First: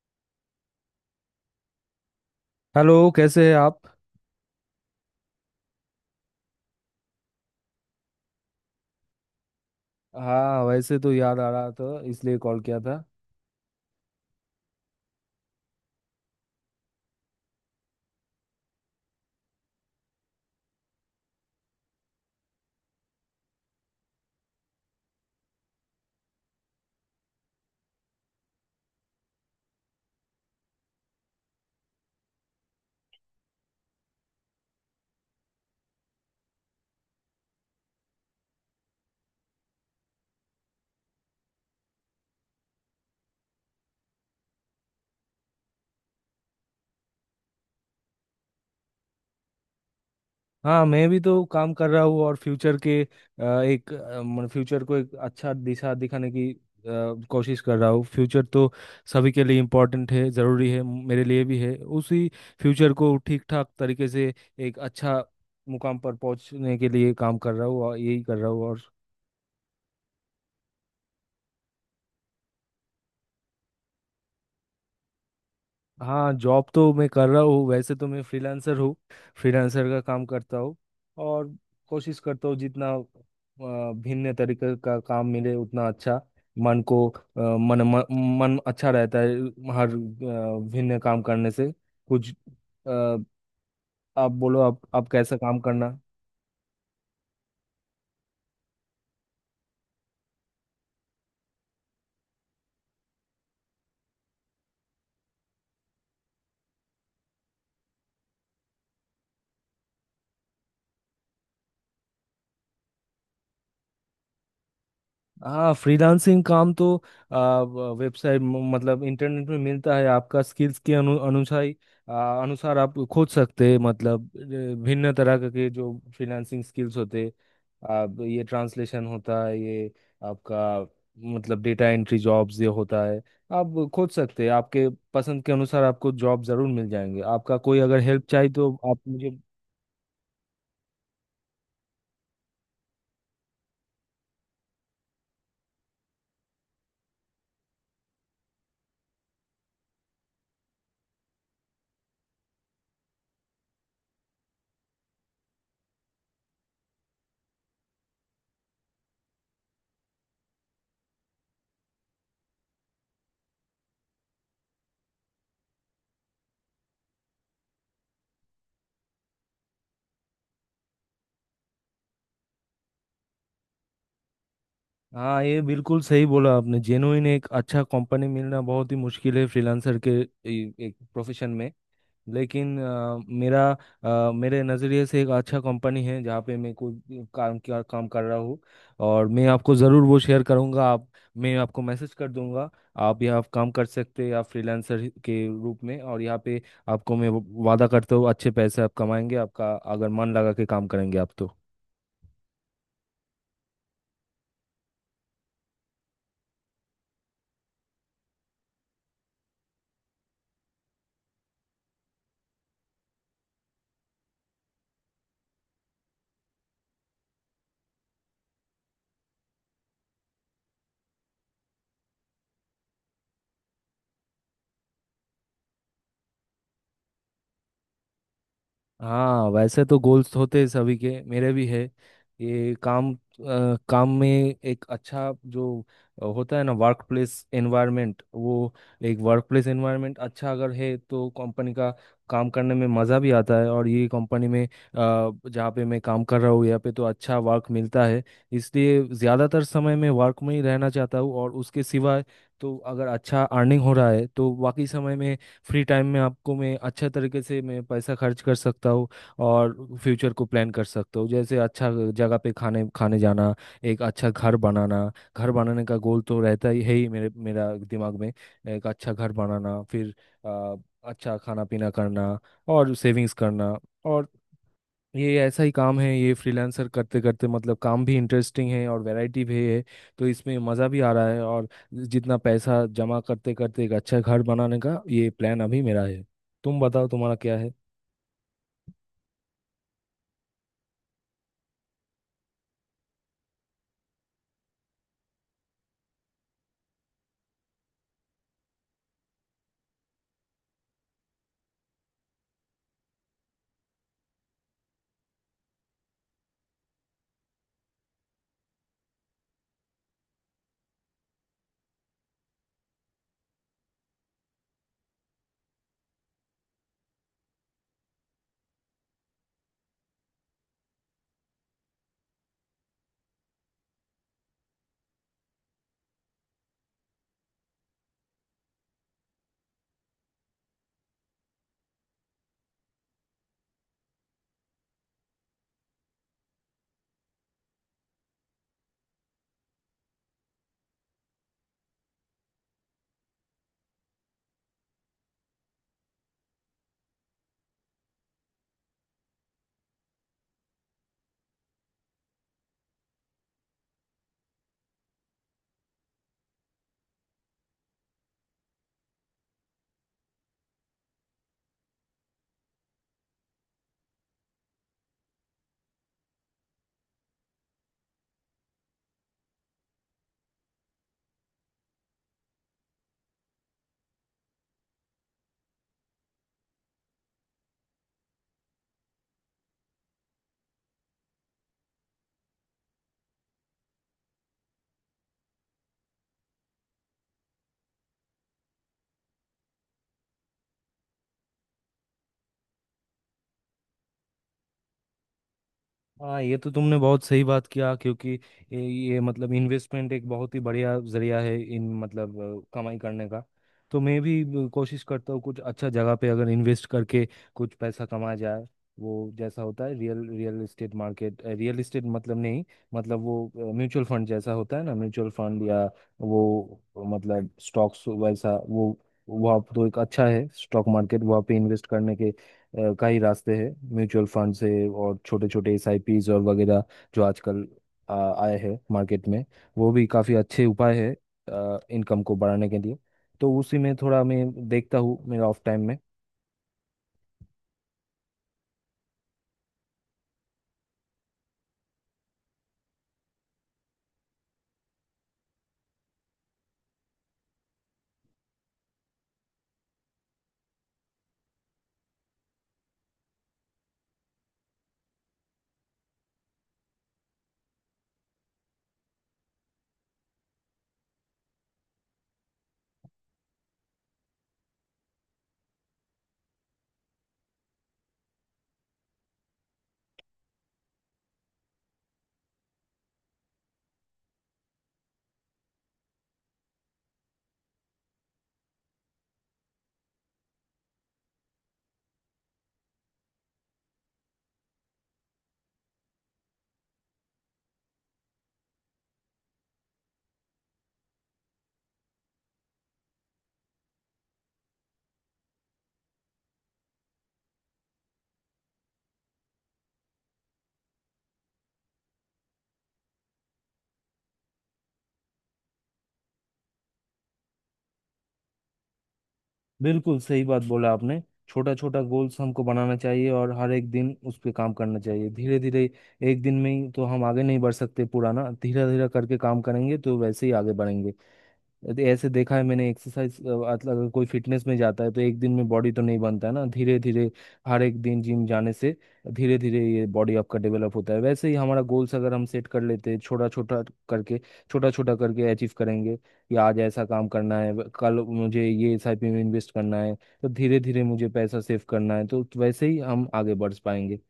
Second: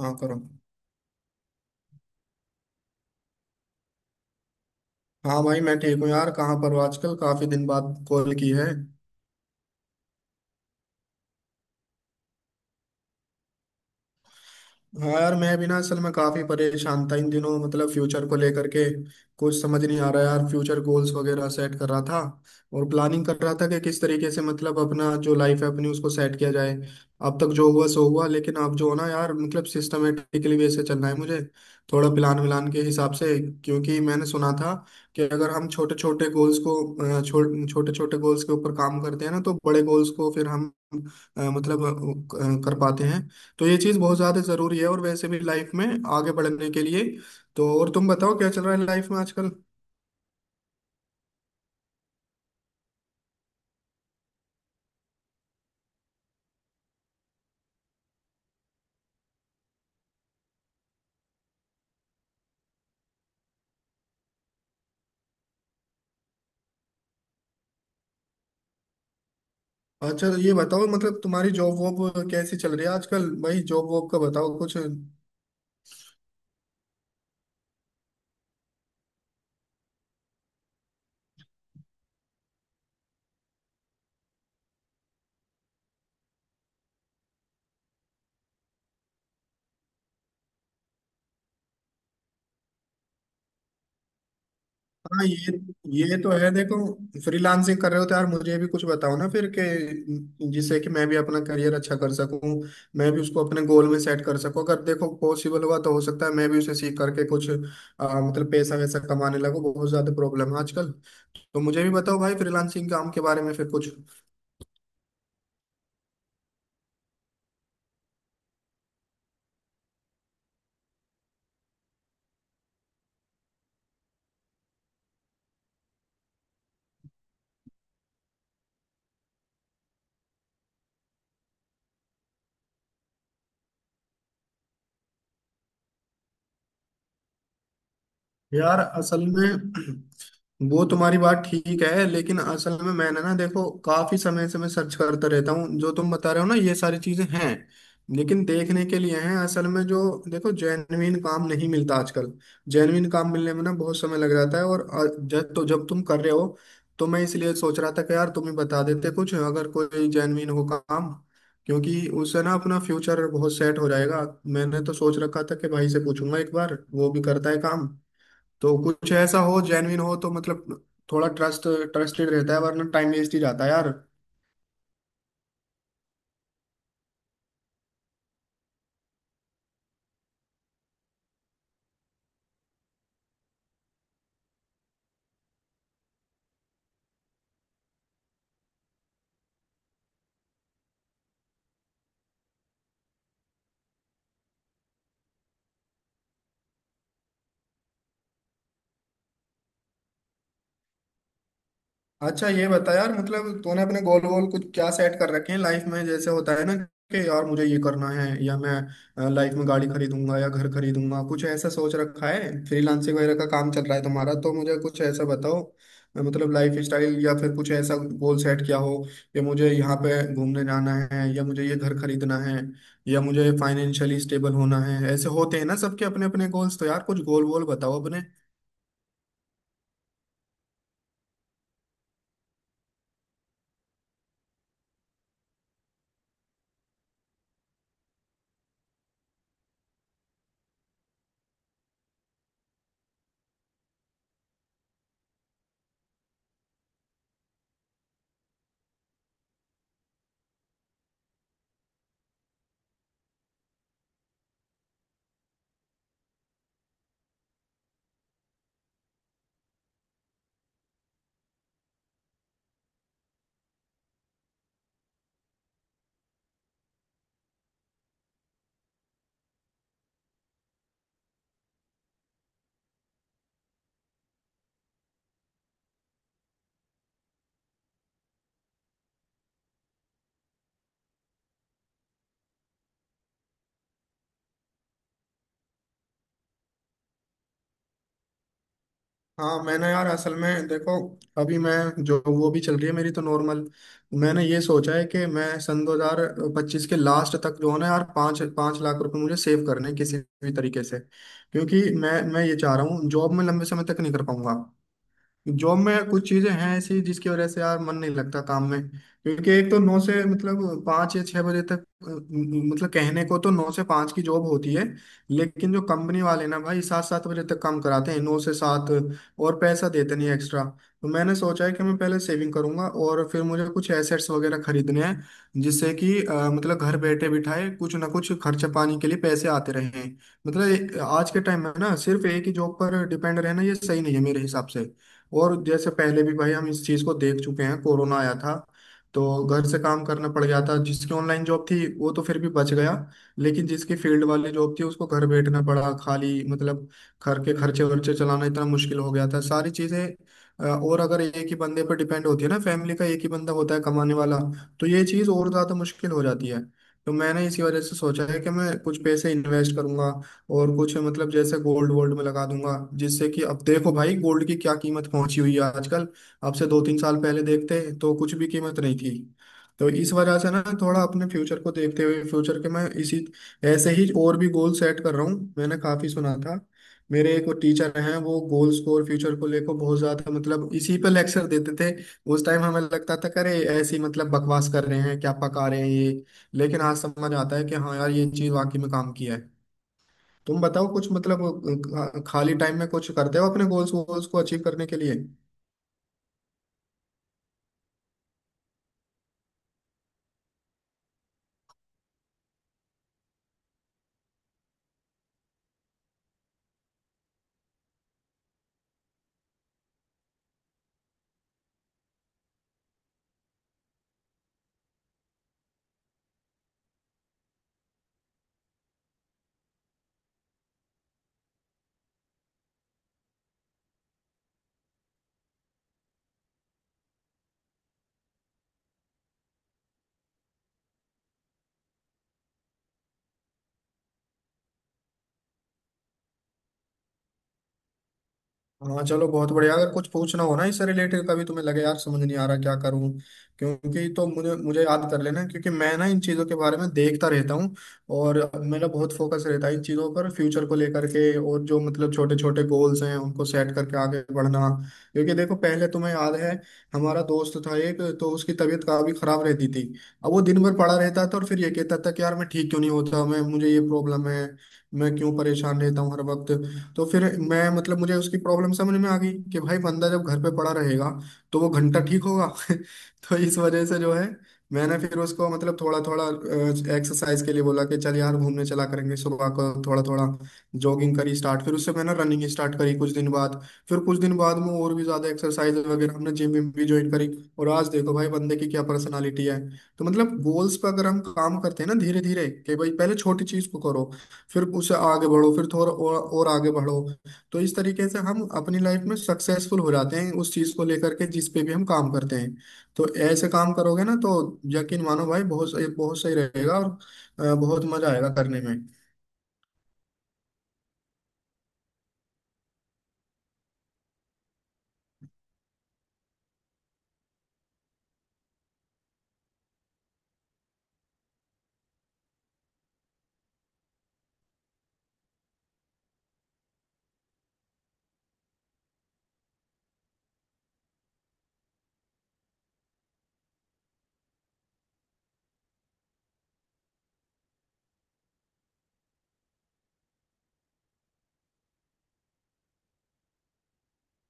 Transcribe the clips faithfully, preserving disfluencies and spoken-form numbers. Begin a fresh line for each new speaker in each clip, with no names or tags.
हाँ करो।
हेलो, कैसे हैं आप।
हाँ भाई मैं ठीक हूँ यार। कहाँ पर हो आजकल? काफी दिन बाद कॉल की है।
हाँ, वैसे तो याद आ रहा था, इसलिए कॉल किया था।
हाँ यार मैं भी ना, असल में काफी परेशान था इन दिनों, मतलब फ्यूचर को लेकर के। कुछ समझ नहीं आ रहा यार। फ्यूचर गोल्स वगैरह सेट कर रहा था और प्लानिंग कर रहा था कि किस तरीके से, मतलब अपना जो लाइफ है अपनी, उसको सेट किया जाए। अब तक जो हुआ सो हुआ, लेकिन अब जो है ना यार, मतलब सिस्टमेटिकली वैसे चलना है मुझे, थोड़ा प्लान व्लान के हिसाब से। क्योंकि मैंने सुना था कि अगर हम छोटे छोटे गोल्स को, अ, छो, छोटे छोटे गोल्स के ऊपर काम करते हैं ना, तो बड़े गोल्स को फिर हम अ, मतलब अ, कर पाते हैं। तो ये चीज़ बहुत ज़्यादा ज़रूरी है, और वैसे भी लाइफ में आगे बढ़ने के लिए। तो और तुम बताओ, क्या चल रहा है लाइफ में आजकल?
हाँ, मैं भी तो काम कर रहा हूँ, और फ्यूचर के अ, एक अ, मन फ्यूचर को एक अच्छा दिशा दिखाने की अ, कोशिश कर रहा हूँ। फ्यूचर तो सभी के लिए इम्पोर्टेंट है, ज़रूरी है, मेरे लिए भी है। उसी फ्यूचर को ठीक ठाक तरीके से एक अच्छा मुकाम पर पहुंचने के लिए काम कर रहा हूँ, और यही कर रहा हूँ, और
अच्छा ये बताओ, मतलब तुम्हारी जॉब वॉब कैसी चल रही है आजकल? भाई जॉब वॉब का बताओ कुछ।
हाँ, जॉब तो मैं कर रहा हूँ। वैसे तो मैं फ्रीलांसर हूँ, फ्रीलांसर का काम करता हूँ। और कोशिश करता हूँ जितना अ, भिन्न तरीके का काम मिले उतना अच्छा। मन को अ, मन मन मन अच्छा रहता है हर अ, भिन्न काम करने से। कुछ अ, आप बोलो, आप आप
हाँ,
कैसा
ये
काम करना।
ये तो है देखो। फ्रीलांसिंग कर रहे हो तो यार मुझे भी कुछ बताओ ना फिर के, जिससे कि मैं भी अपना करियर अच्छा कर सकूं, मैं भी उसको अपने गोल में सेट कर सकूं। अगर देखो पॉसिबल हुआ तो हो सकता है मैं भी उसे सीख करके कुछ अ, मतलब पैसा वैसा कमाने लगूं। बहुत ज़्यादा प्रॉब्लम है आजकल। तो मुझे भी बताओ भाई फ्रीलांसिंग काम के बारे में फिर कुछ।
हाँ, फ्रीलांसिंग काम तो आ, वेबसाइट म- मतलब इंटरनेट में मिलता है। आपका स्किल्स के अनु, अनुसार ही, आ, अनुसार आप खोज सकते हैं, मतलब अ, भिन्न तरह के के जो फ्रीलांसिंग स्किल्स होते। आप ये ट्रांसलेशन होता है, ये आपका मतलब डेटा एंट्री जॉब्स ये होता है। आप खोज सकते हैं आपके पसंद के अनुसार, आपको जॉब जरूर मिल जाएंगे। आपका कोई अगर हेल्प चाहिए तो
यार
आप
असल
मुझे,
में, वो तुम्हारी बात ठीक है, लेकिन असल में मैंने ना देखो, काफी समय से मैं सर्च करता रहता हूँ। जो तुम बता रहे हो ना, ये सारी चीजें हैं लेकिन देखने के लिए हैं असल में। जो देखो, जेन्युइन काम नहीं मिलता आजकल। जेन्युइन काम मिलने में ना बहुत समय लग जाता है। और अ, जब तो जब तुम कर रहे हो तो मैं इसलिए सोच रहा था कि यार तुम ही बता देते कुछ, अगर कोई जेन्युइन हो काम। क्योंकि उससे ना अपना फ्यूचर बहुत सेट हो जाएगा। मैंने तो सोच रखा था कि भाई से पूछूंगा एक बार, वो भी करता है काम, तो कुछ ऐसा हो जेन्युइन हो तो मतलब थोड़ा ट्रस्ट ट्रस्टेड रहता है, वरना टाइम वेस्ट ही जाता है यार।
हाँ, ये बिल्कुल सही बोला आपने। जेनुइन एक अच्छा कंपनी मिलना बहुत ही मुश्किल है, फ्रीलांसर के ए- एक प्रोफेशन में। लेकिन अ, मेरा अ, मेरे नज़रिए से एक अच्छा कंपनी है जहाँ पे मैं कोई काम, क्या काम कर रहा हूँ, और मैं आपको ज़रूर वो शेयर करूँगा। आप, मैं आपको मैसेज कर दूंगा। आप यहाँ काम कर सकते हैं, आप फ्रीलांसर के रूप में, और यहाँ पे आपको मैं वादा करता हूँ, अच्छे पैसे आप कमाएंगे, आपका अगर मन लगा के काम करेंगे आप तो,
अच्छा ये बता यार, मतलब तूने अपने गोल गोल कुछ क्या सेट कर रखे हैं लाइफ में? जैसे होता है ना कि यार मुझे ये करना है, या मैं लाइफ में गाड़ी खरीदूंगा या घर खरीदूंगा, कुछ ऐसा सोच रखा है? फ्रीलांसिंग वगैरह का काम चल रहा है तुम्हारा, तो मुझे कुछ ऐसा बताओ, मतलब लाइफ स्टाइल, या फिर कुछ ऐसा गोल सेट किया हो कि मुझे यहाँ पे घूमने जाना है, या मुझे ये घर खरीदना है, या मुझे फाइनेंशियली स्टेबल होना है। ऐसे होते हैं ना सबके अपने अपने गोल्स। तो यार कुछ गोल गोल बताओ अपने।
हाँ, वैसे तो गोल्स होते हैं सभी के, मेरे भी है। ये काम अ, काम में एक अच्छा जो अ, होता है ना, वर्क प्लेस एनवायरनमेंट, वो एक वर्क प्लेस एनवायरनमेंट अच्छा अगर है तो कंपनी का काम करने में मज़ा भी आता है। और ये कंपनी में अ, जहाँ पे मैं काम कर रहा हूँ, यहाँ पे तो अच्छा वर्क मिलता है, इसलिए ज़्यादातर समय मैं वर्क में ही रहना चाहता हूँ। और उसके सिवाय तो अगर अच्छा अर्निंग हो रहा है तो बाकी समय में, फ्री टाइम में, आपको मैं अच्छा तरीके से मैं पैसा खर्च कर सकता हूँ, और फ्यूचर को प्लान कर सकता हूँ, जैसे अच्छा जगह पे खाने खाने जाना, एक अच्छा घर बनाना। घर बनाने का गोल तो रहता ही है, ही मेरे मेरा दिमाग में, एक अच्छा घर बनाना, फिर अ, अच्छा खाना पीना करना, और सेविंग्स करना। और ये ऐसा ही काम है, ये फ्रीलांसर करते करते, मतलब काम भी इंटरेस्टिंग है और वैरायटी भी है, तो इसमें मज़ा भी आ रहा है। और जितना पैसा जमा करते करते, एक अच्छा घर बनाने का ये प्लान अभी मेरा है। तुम बताओ तुम्हारा क्या है।
हाँ मैंने यार असल में देखो, अभी मैं जो, वो भी चल रही है मेरी तो नॉर्मल। मैंने ये सोचा है कि मैं सन दो हज़ार पच्चीस के लास्ट तक, जो है ना यार, पाँच पाँच लाख रुपए मुझे सेव करने हैं किसी भी तरीके से, क्योंकि मैं मैं ये चाह रहा हूँ, जॉब में लंबे समय तक नहीं कर पाऊंगा। जॉब में कुछ चीजें हैं ऐसी जिसकी वजह से यार मन नहीं लगता काम में। क्योंकि एक तो नौ से, मतलब पाँच या छह बजे तक, अ, म- मतलब कहने को तो नौ से पाँच की जॉब होती है, लेकिन जो कंपनी वाले ना भाई, सात सात बजे तक काम कराते हैं, नौ से सात, और पैसा देते नहीं एक्स्ट्रा। तो मैंने सोचा है कि मैं पहले सेविंग करूंगा, और फिर मुझे कुछ एसेट्स वगैरह खरीदने हैं, जिससे कि अ, मतलब घर बैठे बिठाए कुछ ना कुछ खर्चा पानी के लिए पैसे आते रहें। मतलब ए- आज के टाइम में ना, सिर्फ एक ही जॉब पर डिपेंड रहना ये सही नहीं है मेरे हिसाब से। और जैसे पहले भी भाई हम इस चीज को देख चुके हैं, कोरोना आया था, तो घर से काम करना पड़ गया था। जिसकी ऑनलाइन जॉब थी वो तो फिर भी बच गया, लेकिन जिसकी फील्ड वाली जॉब थी उसको घर बैठना पड़ा खाली, मतलब घर के खर्चे वर्चे चलाना इतना मुश्किल हो गया था, सारी चीजें। अ, और अगर एक ही बंदे पर डिपेंड होती है ना फैमिली, का एक ही बंदा होता है कमाने वाला, तो ये चीज और ज्यादा मुश्किल हो जाती है। तो मैंने इसी वजह से सोचा है कि मैं कुछ पैसे इन्वेस्ट करूंगा, और कुछ मतलब जैसे गोल्ड वोल्ड में लगा दूंगा। जिससे कि, अब देखो भाई गोल्ड की क्या कीमत पहुंची हुई है आजकल, अब से दो तीन साल पहले देखते तो कुछ भी कीमत नहीं थी। तो इस वजह से ना, थोड़ा अपने फ्यूचर को देखते हुए, फ्यूचर के मैं इसी ऐसे ही और भी गोल सेट कर रहा हूँ। मैंने काफी सुना था, मेरे एक टीचर हैं, वो गोल्स को और फ्यूचर को लेकर बहुत ज्यादा, मतलब इसी पे लेक्चर देते थे। उस टाइम हमें लगता था, करे ऐसी मतलब बकवास कर रहे हैं, क्या पका रहे हैं ये! लेकिन आज समझ आता है कि हाँ यार, ये चीज वाकई में काम किया है। तुम बताओ कुछ, मतलब अ, खाली टाइम में कुछ करते हो अपने गोल्स वोल्स को अचीव करने के लिए?
हाँ, ये तो तुमने बहुत सही बात किया, क्योंकि ये, ये मतलब इन्वेस्टमेंट एक बहुत ही बढ़िया जरिया है, इन मतलब अ, कमाई करने का। तो मैं भी अ, कोशिश करता हूँ कुछ अच्छा जगह पे अगर इन्वेस्ट करके कुछ पैसा कमाया जाए। वो जैसा होता है real real estate market, real estate मतलब नहीं, मतलब वो म्यूचुअल फंड जैसा होता है ना, म्यूचुअल फंड, या वो मतलब स्टॉक्स वैसा, वो वहाँ तो एक अच्छा है स्टॉक मार्केट, वहाँ पे इन्वेस्ट करने के अ, का ही रास्ते हैं। म्यूचुअल फंड से और छोटे छोटे एसआईपीज और वगैरह जो आजकल आ, आए हैं मार्केट में, वो भी काफ़ी अच्छे उपाय है इनकम को बढ़ाने के लिए, तो उसी में थोड़ा मैं देखता हूँ मेरा ऑफ टाइम में।
हाँ चलो बहुत बढ़िया। अगर कुछ पूछना हो ना इससे रिलेटेड, कभी तुम्हें लगे यार समझ नहीं आ रहा क्या करूं, क्योंकि, तो मुझे मुझे याद कर लेना, क्योंकि मैं ना इन चीज़ों के बारे में देखता रहता हूँ, और मेरा बहुत फोकस रहता है इन चीज़ों पर, फ्यूचर को लेकर के, और जो मतलब छोटे छोटे गोल्स हैं उनको सेट करके आगे बढ़ना। क्योंकि देखो पहले, तुम्हें याद है हमारा दोस्त था एक, तो उसकी तबीयत काफी खराब रहती थी। अब वो दिन भर पड़ा रहता था, और फिर ये कहता था कि यार मैं ठीक क्यों नहीं होता, मैं, मुझे ये प्रॉब्लम है, मैं क्यों परेशान रहता हूँ हर वक्त। तो फिर मैं मतलब मुझे उसकी प्रॉब्लम समझ में आ गई कि भाई बंदा जब घर पे पड़ा रहेगा, तो वो घंटा ठीक होगा। तो इस वजह से जो है, मैंने फिर उसको मतलब थोड़ा थोड़ा एक्सरसाइज के लिए बोला कि चल यार घूमने चला करेंगे सुबह को, थोड़ा थोड़ा जॉगिंग करी स्टार्ट। फिर उससे मैंने रनिंग स्टार्ट करी कुछ दिन बाद। फिर कुछ दिन बाद में और भी ज्यादा एक्सरसाइज वगैरह, हमने जिम विम भी ज्वाइन करी। और आज देखो भाई बंदे की क्या पर्सनालिटी है! तो मतलब गोल्स पर अगर हम काम करते हैं ना धीरे धीरे, कि भाई पहले छोटी चीज को करो, फिर उससे आगे बढ़ो, फिर थोड़ा और और आगे बढ़ो, तो इस तरीके से हम अपनी लाइफ में सक्सेसफुल हो जाते हैं, उस चीज को लेकर के जिस पे भी हम काम करते हैं। तो ऐसे काम करोगे ना, तो यकीन मानो भाई, बहुत सही, बहुत सही रहेगा, और अ, बहुत मजा आएगा करने
बिल्कुल सही बात बोला आपने, छोटा छोटा गोल्स हमको बनाना चाहिए और हर एक दिन उस पर काम करना चाहिए, धीरे धीरे। एक दिन में ही तो हम आगे नहीं बढ़ सकते, पुराना धीरे धीरे करके काम करेंगे तो वैसे ही आगे बढ़ेंगे। तो ऐसे देखा है मैंने, एक्सरसाइज अगर कोई फिटनेस में जाता है तो एक दिन में बॉडी तो नहीं बनता है ना, धीरे धीरे हर एक दिन जिम जाने से धीरे धीरे ये बॉडी आपका डेवलप होता है। वैसे ही हमारा गोल्स अगर हम सेट कर लेते हैं छोटा छोटा करके छोटा छोटा करके अचीव करेंगे कि आज ऐसा काम करना है, व- कल मुझे ये एसआईपी में इन्वेस्ट करना है, तो धीरे धीरे मुझे पैसा सेव करना है, तो वैसे ही हम आगे बढ़ पाएंगे।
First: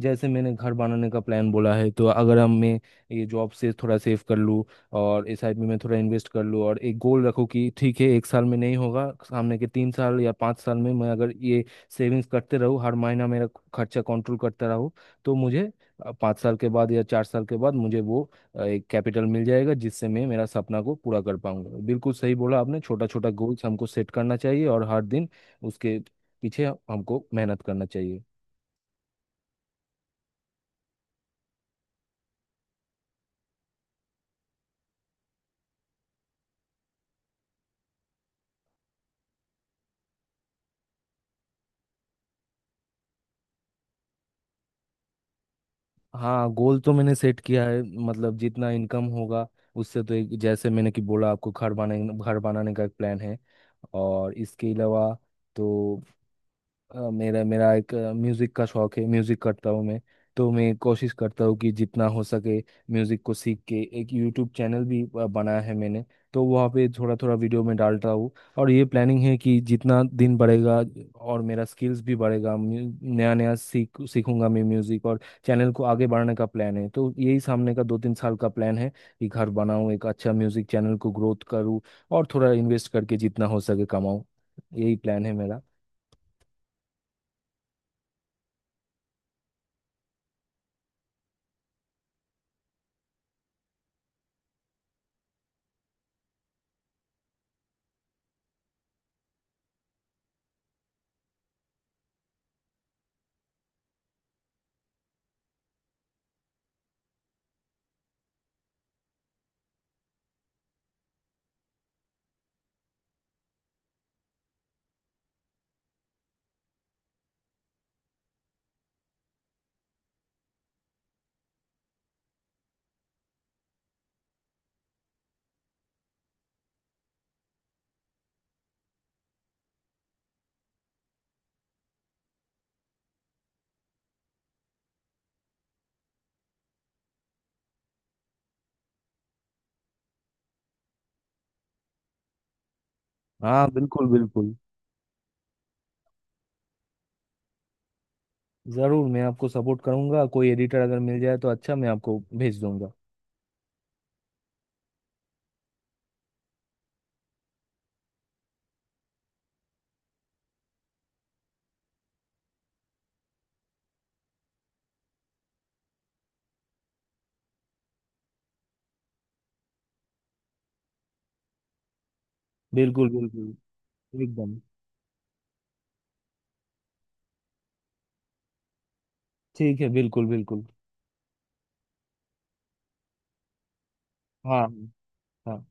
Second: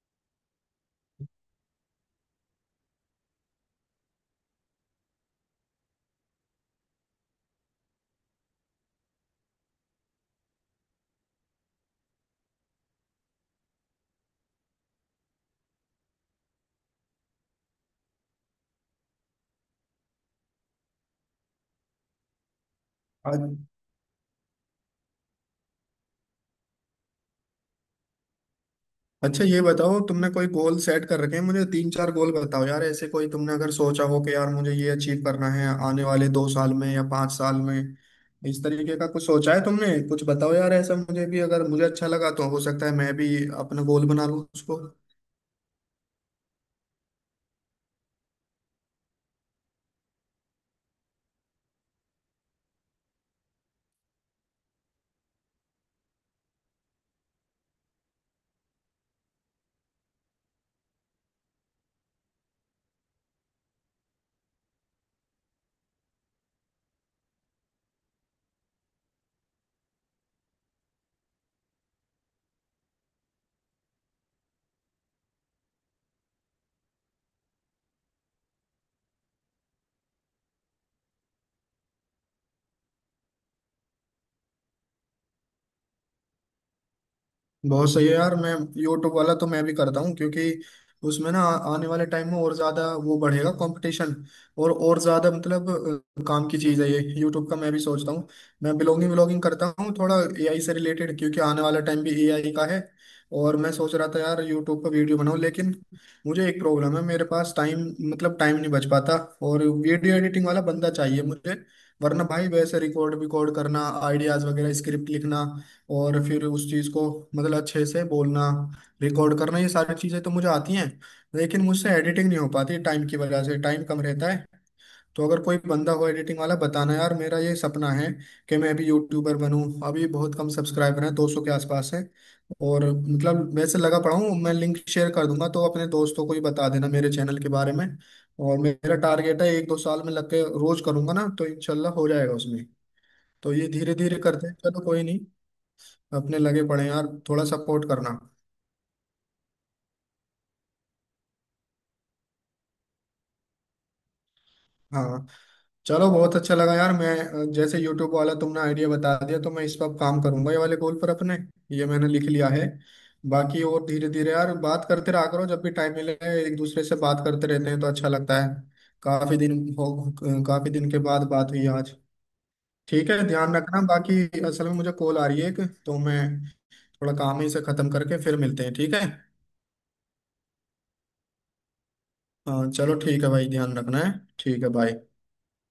जैसे मैंने घर बनाने का प्लान बोला है, तो अगर हम मैं ये जॉब से थोड़ा सेव कर लूँ और इस साइड में मैं थोड़ा इन्वेस्ट कर लूँ, और एक गोल रखूँ कि ठीक है एक साल में नहीं होगा, सामने के तीन साल या पाँच साल में, मैं अगर ये सेविंग्स करते रहूँ, हर महीना मेरा खर्चा कंट्रोल करता रहूँ, तो मुझे अ, पाँच साल के बाद या चार साल के बाद मुझे वो अ, एक कैपिटल मिल जाएगा, जिससे मैं मेरा सपना को पूरा कर पाऊंगा। बिल्कुल सही बोला आपने, छोटा छोटा
में।
गोल्स हमको सेट करना चाहिए और हर दिन उसके पीछे हमको मेहनत करना चाहिए।
अच्छा ये बताओ, तुमने कोई गोल सेट कर रखे हैं? मुझे तीन चार गोल बताओ यार, ऐसे कोई तुमने अगर सोचा हो कि यार मुझे ये अचीव करना है आने वाले दो साल में या पांच साल में, इस तरीके का कुछ सोचा है तुमने? कुछ बताओ यार ऐसा, मुझे भी अगर मुझे अच्छा लगा तो हो सकता है मैं भी अपना गोल बना लूँ उसको।
हाँ, गोल तो मैंने सेट किया है, मतलब जितना इनकम होगा उससे, तो एक, जैसे मैंने कि बोला आपको, घर बनाने घर बनाने का एक प्लान है, और इसके अलावा तो अ, मेरा मेरा एक म्यूज़िक का शौक है, म्यूज़िक करता हूँ मैं। तो मैं कोशिश करता हूँ कि जितना हो सके म्यूज़िक को सीख के एक यूट्यूब चैनल भी अ, बनाया है मैंने, तो वहाँ पे थोड़ा थोड़ा वीडियो में डालता हूँ। और ये प्लानिंग है कि जितना दिन बढ़ेगा और मेरा स्किल्स भी बढ़ेगा, नया नया सीख सीखूंगा मैं म्यूज़िक, और चैनल को आगे बढ़ाने का प्लान है। तो यही सामने का दो तीन साल का प्लान है कि घर बनाऊँ, एक अच्छा म्यूज़िक चैनल को ग्रोथ करूँ, और थोड़ा इन्वेस्ट करके जितना हो सके कमाऊँ। यही प्लान है मेरा।
बहुत सही है यार। मैं, यूट्यूब वाला तो मैं भी करता हूँ, क्योंकि उसमें ना आने वाले टाइम में और ज्यादा वो बढ़ेगा, कंपटीशन और और ज्यादा, मतलब अ, काम की चीज है ये यूट्यूब का, मैं भी सोचता हूँ। मैं ब्लॉगिंग व्लॉगिंग करता हूँ थोड़ा एआई से रिलेटेड, क्योंकि आने वाला टाइम भी एआई का है। और मैं सोच रहा था यार यूट्यूब पर वीडियो बनाऊँ, लेकिन मुझे एक प्रॉब्लम है, मेरे पास टाइम, मतलब टाइम नहीं बच पाता, और वीडियो एडिटिंग वाला बंदा चाहिए मुझे। वरना भाई वैसे रिकॉर्ड विकॉर्ड करना, आइडियाज वगैरह, स्क्रिप्ट लिखना, और फिर उस चीज़ को मतलब अच्छे से बोलना, रिकॉर्ड करना, ये सारी चीज़ें तो मुझे आती हैं। लेकिन मुझसे एडिटिंग नहीं हो पाती टाइम की वजह से, टाइम कम रहता है। तो अगर कोई बंदा हो एडिटिंग वाला, बताना यार। मेरा ये सपना है कि मैं अभी यूट्यूबर बनूं। अभी बहुत कम सब्सक्राइबर हैं, दो सौ के आसपास है, और मतलब वैसे लगा पड़ा हूँ मैं। लिंक शेयर कर दूंगा तो अपने दोस्तों को ही बता देना मेरे चैनल के बारे में। और मेरा टारगेट है एक दो साल में लग के रोज करूंगा ना, तो इंशाल्लाह हो जाएगा उसमें। तो
हाँ,
ये धीरे
बिल्कुल
धीरे करते हैं,
बिल्कुल।
चलो कोई नहीं। अपने लगे पड़े हैं यार, थोड़ा सपोर्ट करना।
जरूर, मैं आपको सपोर्ट करूंगा, कोई एडिटर अगर मिल जाए तो अच्छा, मैं आपको भेज दूंगा।
हाँ चलो बहुत अच्छा लगा यार। मैं, अ, जैसे यूट्यूब वाला तुमने आइडिया बता दिया, तो मैं इस पर काम करूंगा ये वाले गोल पर अपने, ये मैंने लिख लिया है। बाकी और धीरे धीरे यार बात करते रहा करो जब भी टाइम मिले, एक दूसरे से बात करते रहते हैं तो अच्छा लगता है। काफी दिन हो, काफी दिन के बाद बात हुई आज।
बिल्कुल
ठीक है
बिल्कुल।
ध्यान रखना बाकी।
एकदम।
असल में मुझे कॉल आ रही है एक, तो मैं थोड़ा काम ही से खत्म करके फिर मिलते हैं, ठीक है?
ठीक है, बिल्कुल बिल्कुल।
हाँ चलो ठीक है भाई, ध्यान रखना है। ठीक
हाँ।
है, बाय।
हाँ।